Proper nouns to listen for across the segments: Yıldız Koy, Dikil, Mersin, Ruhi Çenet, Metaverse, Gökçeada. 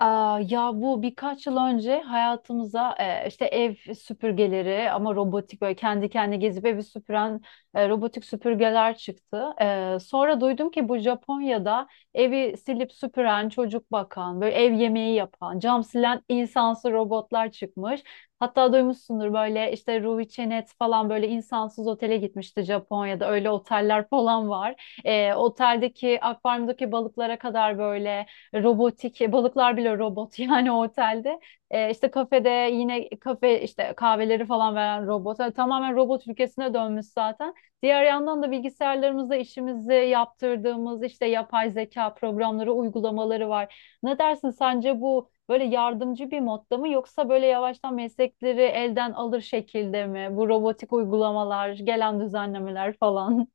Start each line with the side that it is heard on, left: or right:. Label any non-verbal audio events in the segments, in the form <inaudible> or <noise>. left: Ya bu birkaç yıl önce hayatımıza işte ev süpürgeleri, ama robotik, böyle kendi kendine gezip evi süpüren robotik süpürgeler çıktı. Sonra duydum ki bu Japonya'da evi silip süpüren, çocuk bakan, böyle ev yemeği yapan, cam silen insansız robotlar çıkmış. Hatta duymuşsundur, böyle işte Ruhi Çenet falan böyle insansız otele gitmişti Japonya'da. Öyle oteller falan var. Oteldeki akvaryumdaki balıklara kadar böyle robotik balıklar bile robot <laughs> yani o otelde. İşte kafede, yine kafe işte kahveleri falan veren robot. Yani tamamen robot ülkesine dönmüş zaten. Diğer yandan da bilgisayarlarımızda işimizi yaptırdığımız işte yapay zeka programları, uygulamaları var. Ne dersin, sence bu böyle yardımcı bir modda mı, yoksa böyle yavaştan meslekleri elden alır şekilde mi bu robotik uygulamalar, gelen düzenlemeler falan?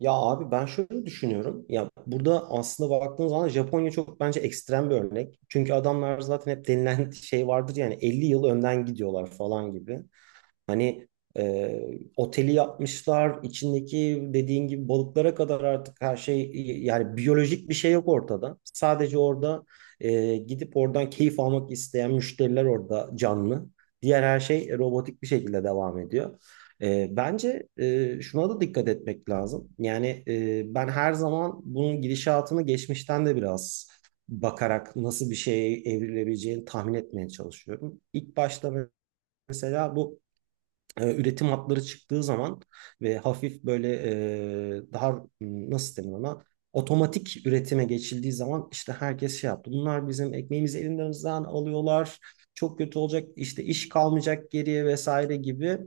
right: Ya abi ben şöyle düşünüyorum. Ya burada aslında baktığınız zaman Japonya çok bence ekstrem bir örnek. Çünkü adamlar zaten hep denilen <laughs> şey vardır yani 50 yıl önden gidiyorlar falan gibi. Hani e, oteli yapmışlar, içindeki dediğin gibi balıklara kadar artık her şey yani biyolojik bir şey yok ortada. Sadece orada gidip oradan keyif almak isteyen müşteriler orada canlı. Diğer her şey robotik bir şekilde devam ediyor. Bence şuna da dikkat etmek lazım. Yani ben her zaman bunun gidişatını geçmişten de biraz bakarak nasıl bir şeye evrilebileceğini tahmin etmeye çalışıyorum. İlk başta mesela bu üretim hatları çıktığı zaman ve hafif böyle daha nasıl denir ona otomatik üretime geçildiği zaman işte herkes şey yaptı. Bunlar bizim ekmeğimizi elimizden alıyorlar. Çok kötü olacak işte iş kalmayacak geriye vesaire gibi.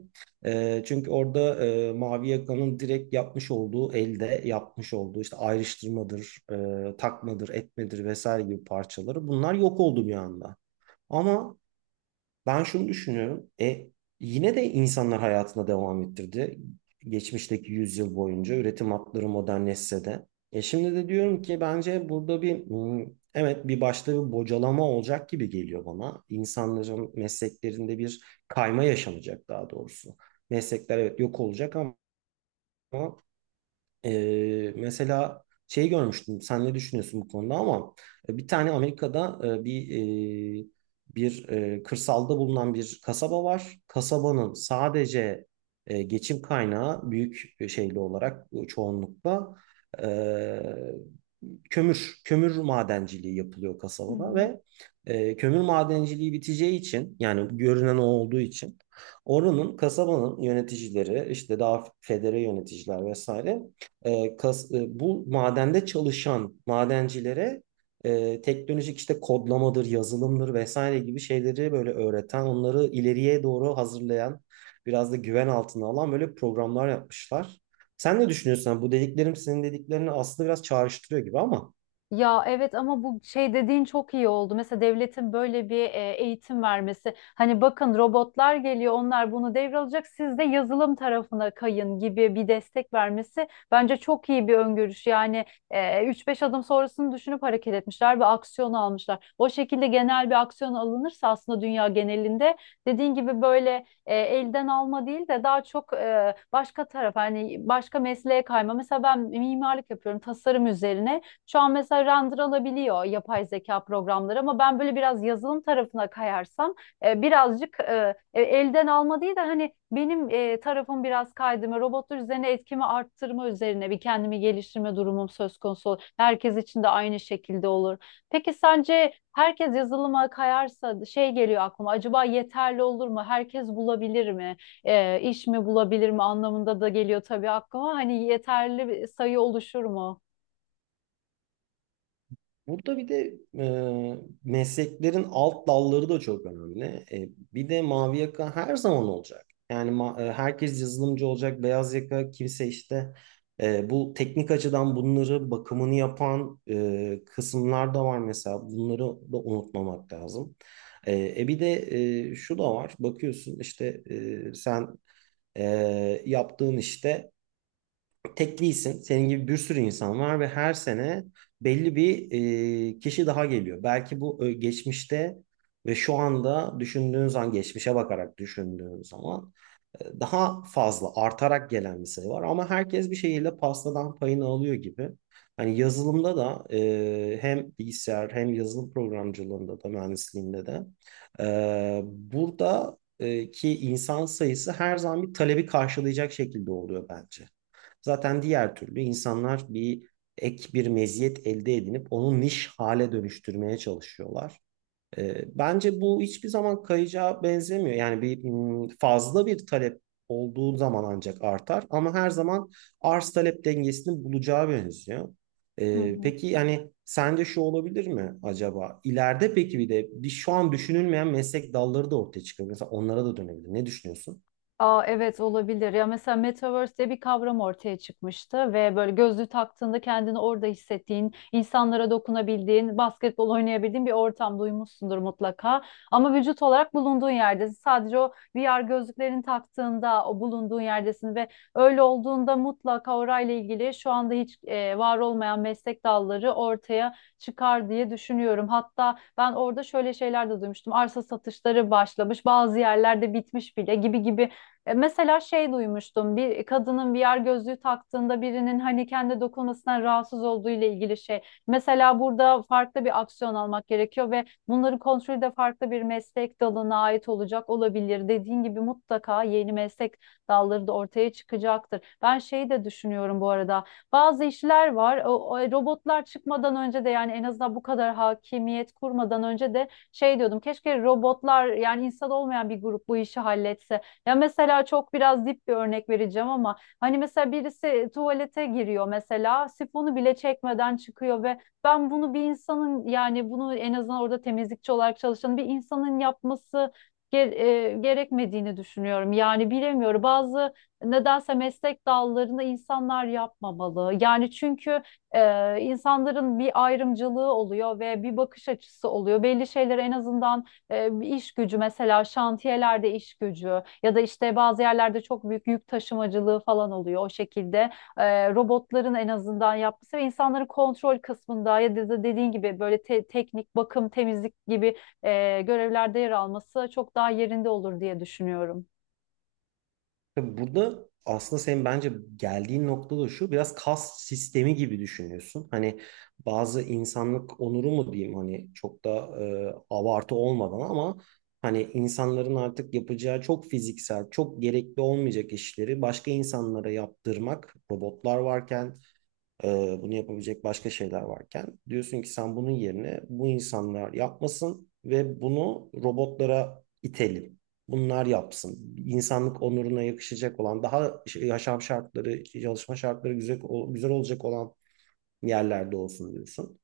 right: Çünkü orada Mavi Yaka'nın direkt yapmış olduğu elde yapmış olduğu işte ayrıştırmadır, takmadır, etmedir vesaire gibi parçaları bunlar yok oldu bir anda. Ama ben şunu düşünüyorum. Yine de insanlar hayatına devam ettirdi. Geçmişteki yüzyıl boyunca üretim hatları modernleşse de. Şimdi de diyorum ki bence burada bir evet bir başta bir bocalama olacak gibi geliyor bana. İnsanların mesleklerinde bir kayma yaşanacak daha doğrusu. Meslekler evet yok olacak ama mesela şey görmüştüm. Sen ne düşünüyorsun bu konuda ama bir tane Amerika'da e, kırsalda bulunan bir kasaba var. Kasabanın sadece geçim kaynağı büyük şeyli olarak çoğunlukla e, kömür madenciliği yapılıyor
left: Hı
right: kasabada
left: hı.
right: ve kömür madenciliği biteceği için yani görünen o olduğu için oranın kasabanın yöneticileri işte daha federe yöneticiler vesaire bu madende çalışan madencilere teknolojik işte kodlamadır, yazılımdır vesaire gibi şeyleri böyle öğreten, onları ileriye doğru hazırlayan, biraz da güven altına alan böyle programlar yapmışlar. Sen ne düşünüyorsun? Yani bu dediklerim senin dediklerini aslında biraz çağrıştırıyor gibi ama.
left: Ya evet, ama bu şey dediğin çok iyi oldu. Mesela devletin böyle bir eğitim vermesi. Hani bakın, robotlar geliyor, onlar bunu devralacak. Siz de yazılım tarafına kayın gibi bir destek vermesi bence çok iyi bir öngörüş. Yani 3-5 adım sonrasını düşünüp hareket etmişler ve aksiyon almışlar. O şekilde genel bir aksiyon alınırsa aslında dünya genelinde dediğin gibi böyle elden alma değil de daha çok başka taraf, hani başka mesleğe kayma. Mesela ben mimarlık yapıyorum, tasarım üzerine. Şu an mesela render alabiliyor yapay zeka programları, ama ben böyle biraz yazılım tarafına kayarsam elden alma değil de hani benim tarafım biraz kaydırma, robotlar üzerine etkimi arttırma üzerine bir kendimi geliştirme durumum söz konusu olur. Herkes için de aynı şekilde olur. Peki sence herkes yazılıma kayarsa, şey geliyor aklıma, acaba yeterli olur mu? Herkes bulabilir mi? İş mi bulabilir mi anlamında da geliyor tabii aklıma. Hani yeterli bir sayı oluşur mu?
right: Burada bir de mesleklerin alt dalları da çok önemli. Bir de mavi yaka her zaman olacak. Yani herkes yazılımcı olacak, beyaz yaka kimse işte bu teknik açıdan bunları bakımını yapan kısımlar da var mesela. Bunları da unutmamak lazım. Bir de şu da var. Bakıyorsun işte sen yaptığın işte. Tek değilsin. Senin gibi bir sürü insan var ve her sene belli bir kişi daha geliyor. Belki bu geçmişte ve şu anda düşündüğün zaman, geçmişe bakarak düşündüğün zaman daha fazla artarak gelen bir sayı var. Ama herkes bir şekilde pastadan payını alıyor gibi. Hani yazılımda da hem bilgisayar hem yazılım programcılığında da mühendisliğinde de burada ki insan sayısı her zaman bir talebi karşılayacak şekilde oluyor bence. Zaten diğer türlü insanlar bir ek bir meziyet elde edinip onu niş hale dönüştürmeye çalışıyorlar. Bence bu hiçbir zaman kayacağa benzemiyor. Yani bir fazla bir talep olduğu zaman ancak artar ama her zaman arz talep dengesini bulacağı benziyor.
left: Hı hı.
right: Peki yani sence şu olabilir mi acaba? İleride peki bir de bir şu an düşünülmeyen meslek dalları da ortaya çıkabilir. Mesela onlara da dönebilir. Ne düşünüyorsun?
left: Evet, olabilir. Ya mesela Metaverse diye bir kavram ortaya çıkmıştı ve böyle gözlüğü taktığında kendini orada hissettiğin, insanlara dokunabildiğin, basketbol oynayabildiğin bir ortam, duymuşsundur mutlaka. Ama vücut olarak bulunduğun yerdesin. Sadece o VR gözlüklerini taktığında o bulunduğun yerdesin ve öyle olduğunda mutlaka orayla ilgili şu anda hiç var olmayan meslek dalları ortaya çıkar diye düşünüyorum. Hatta ben orada şöyle şeyler de duymuştum. Arsa satışları başlamış, bazı yerlerde bitmiş bile gibi gibi. Mesela şey duymuştum, bir kadının VR gözlüğü taktığında birinin hani kendi dokunmasından rahatsız olduğu ile ilgili şey. Mesela burada farklı bir aksiyon almak gerekiyor ve bunların kontrolü de farklı bir meslek dalına ait olacak olabilir. Dediğin gibi mutlaka yeni meslek dalları da ortaya çıkacaktır. Ben şeyi de düşünüyorum bu arada. Bazı işler var. Robotlar çıkmadan önce de, yani en azından bu kadar hakimiyet kurmadan önce de şey diyordum. Keşke robotlar, yani insan olmayan bir grup bu işi halletse. Ya mesela çok biraz dip bir örnek vereceğim ama, hani mesela birisi tuvalete giriyor, mesela sifonu bile çekmeden çıkıyor ve ben bunu bir insanın, yani bunu en azından orada temizlikçi olarak çalışan bir insanın yapması ge- gerekmediğini düşünüyorum. Yani bilemiyorum, bazı nedense meslek dallarını insanlar yapmamalı. Yani çünkü insanların bir ayrımcılığı oluyor ve bir bakış açısı oluyor. Belli şeyleri en azından iş gücü, mesela şantiyelerde iş gücü ya da işte bazı yerlerde çok büyük yük taşımacılığı falan oluyor o şekilde. Robotların en azından yapması ve insanları kontrol kısmında ya da dediğin gibi böyle teknik, bakım, temizlik gibi görevlerde yer alması çok daha yerinde olur diye düşünüyorum.
right: Tabii, burada aslında senin bence geldiğin nokta da şu, biraz kas sistemi gibi düşünüyorsun. Hani bazı insanlık onuru mu diyeyim hani çok da abartı olmadan ama hani insanların artık yapacağı çok fiziksel, çok gerekli olmayacak işleri başka insanlara yaptırmak robotlar varken bunu yapabilecek başka şeyler varken diyorsun ki sen bunun yerine bu insanlar yapmasın ve bunu robotlara itelim. Bunlar yapsın. İnsanlık onuruna yakışacak olan, daha yaşam şartları, çalışma şartları güzel, güzel olacak olan yerlerde olsun diyorsun.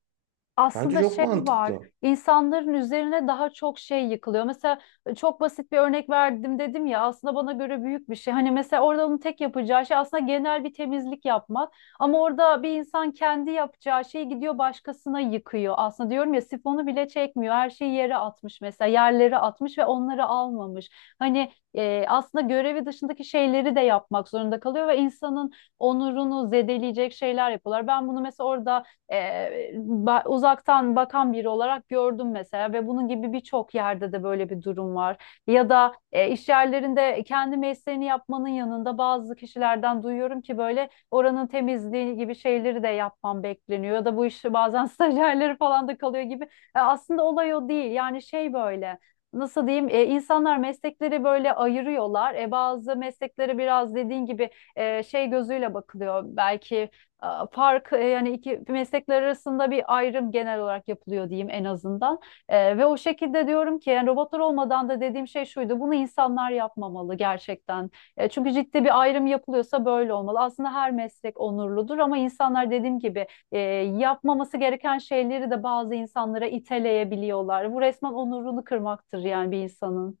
right: Bence
left: Aslında
right: çok
left: şey var,
right: mantıklı.
left: insanların üzerine daha çok şey yıkılıyor. Mesela çok basit bir örnek verdim dedim ya, aslında bana göre büyük bir şey. Hani mesela orada onun tek yapacağı şey aslında genel bir temizlik yapmak. Ama orada bir insan kendi yapacağı şeyi gidiyor başkasına yıkıyor. Aslında diyorum ya, sifonu bile çekmiyor, her şeyi yere atmış mesela, yerlere atmış ve onları almamış. Hani aslında görevi dışındaki şeyleri de yapmak zorunda kalıyor ve insanın onurunu zedeleyecek şeyler yapıyorlar. Ben bunu mesela orada uzaktan bakan biri olarak gördüm mesela, ve bunun gibi birçok yerde de böyle bir durum var. Ya da iş yerlerinde kendi mesleğini yapmanın yanında, bazı kişilerden duyuyorum ki böyle oranın temizliği gibi şeyleri de yapmam bekleniyor, ya da bu işi bazen <laughs> stajyerleri falan da kalıyor gibi. Aslında olay o değil. Yani şey, böyle nasıl diyeyim? İnsanlar meslekleri böyle ayırıyorlar. Bazı mesleklere biraz dediğin gibi şey gözüyle bakılıyor. Belki yani iki meslekler arasında bir ayrım genel olarak yapılıyor diyeyim en azından. Ve o şekilde diyorum ki, yani robotlar olmadan da dediğim şey şuydu: bunu insanlar yapmamalı gerçekten. Çünkü ciddi bir ayrım yapılıyorsa böyle olmalı. Aslında her meslek onurludur, ama insanlar dediğim gibi yapmaması gereken şeyleri de bazı insanlara iteleyebiliyorlar. Bu resmen onurunu kırmaktır yani bir insanın.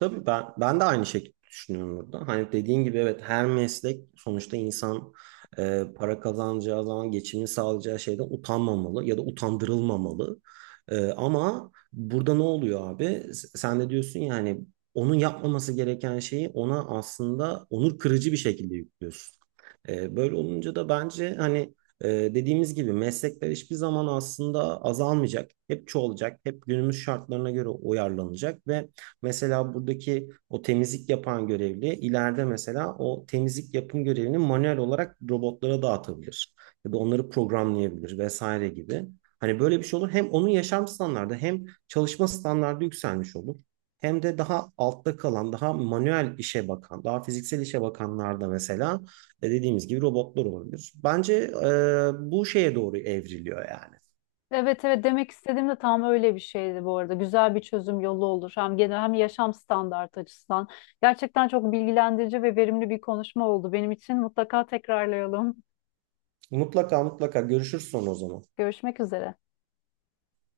right: Tabii ben de aynı şekilde düşünüyorum burada. Hani dediğin gibi evet her meslek sonuçta insan para kazanacağı zaman geçimini sağlayacağı şeyden utanmamalı ya da utandırılmamalı. Ama burada ne oluyor abi? Sen de diyorsun ya hani onun yapmaması gereken şeyi ona aslında onur kırıcı bir şekilde yüklüyorsun. Böyle olunca da bence hani dediğimiz gibi meslekler hiçbir zaman aslında azalmayacak. Hep çoğalacak. Hep günümüz şartlarına göre uyarlanacak. Ve mesela buradaki o temizlik yapan görevli ileride mesela o temizlik yapım görevini manuel olarak robotlara dağıtabilir. Ya da onları programlayabilir vesaire gibi. Hani böyle bir şey olur. Hem onun yaşam standardı hem çalışma standardı yükselmiş olur. Hem de daha altta kalan, daha manuel işe bakan, daha fiziksel işe bakanlarda mesela dediğimiz gibi robotlar olabilir. Bence bu şeye doğru evriliyor yani.
left: Evet, evet, demek istediğim de tam öyle bir şeydi bu arada. Güzel bir çözüm yolu olur. Hem genel hem yaşam standartı açısından. Gerçekten çok bilgilendirici ve verimli bir konuşma oldu benim için. Mutlaka tekrarlayalım.
right: Mutlaka mutlaka görüşürüz sonra o zaman.
left: Görüşmek üzere.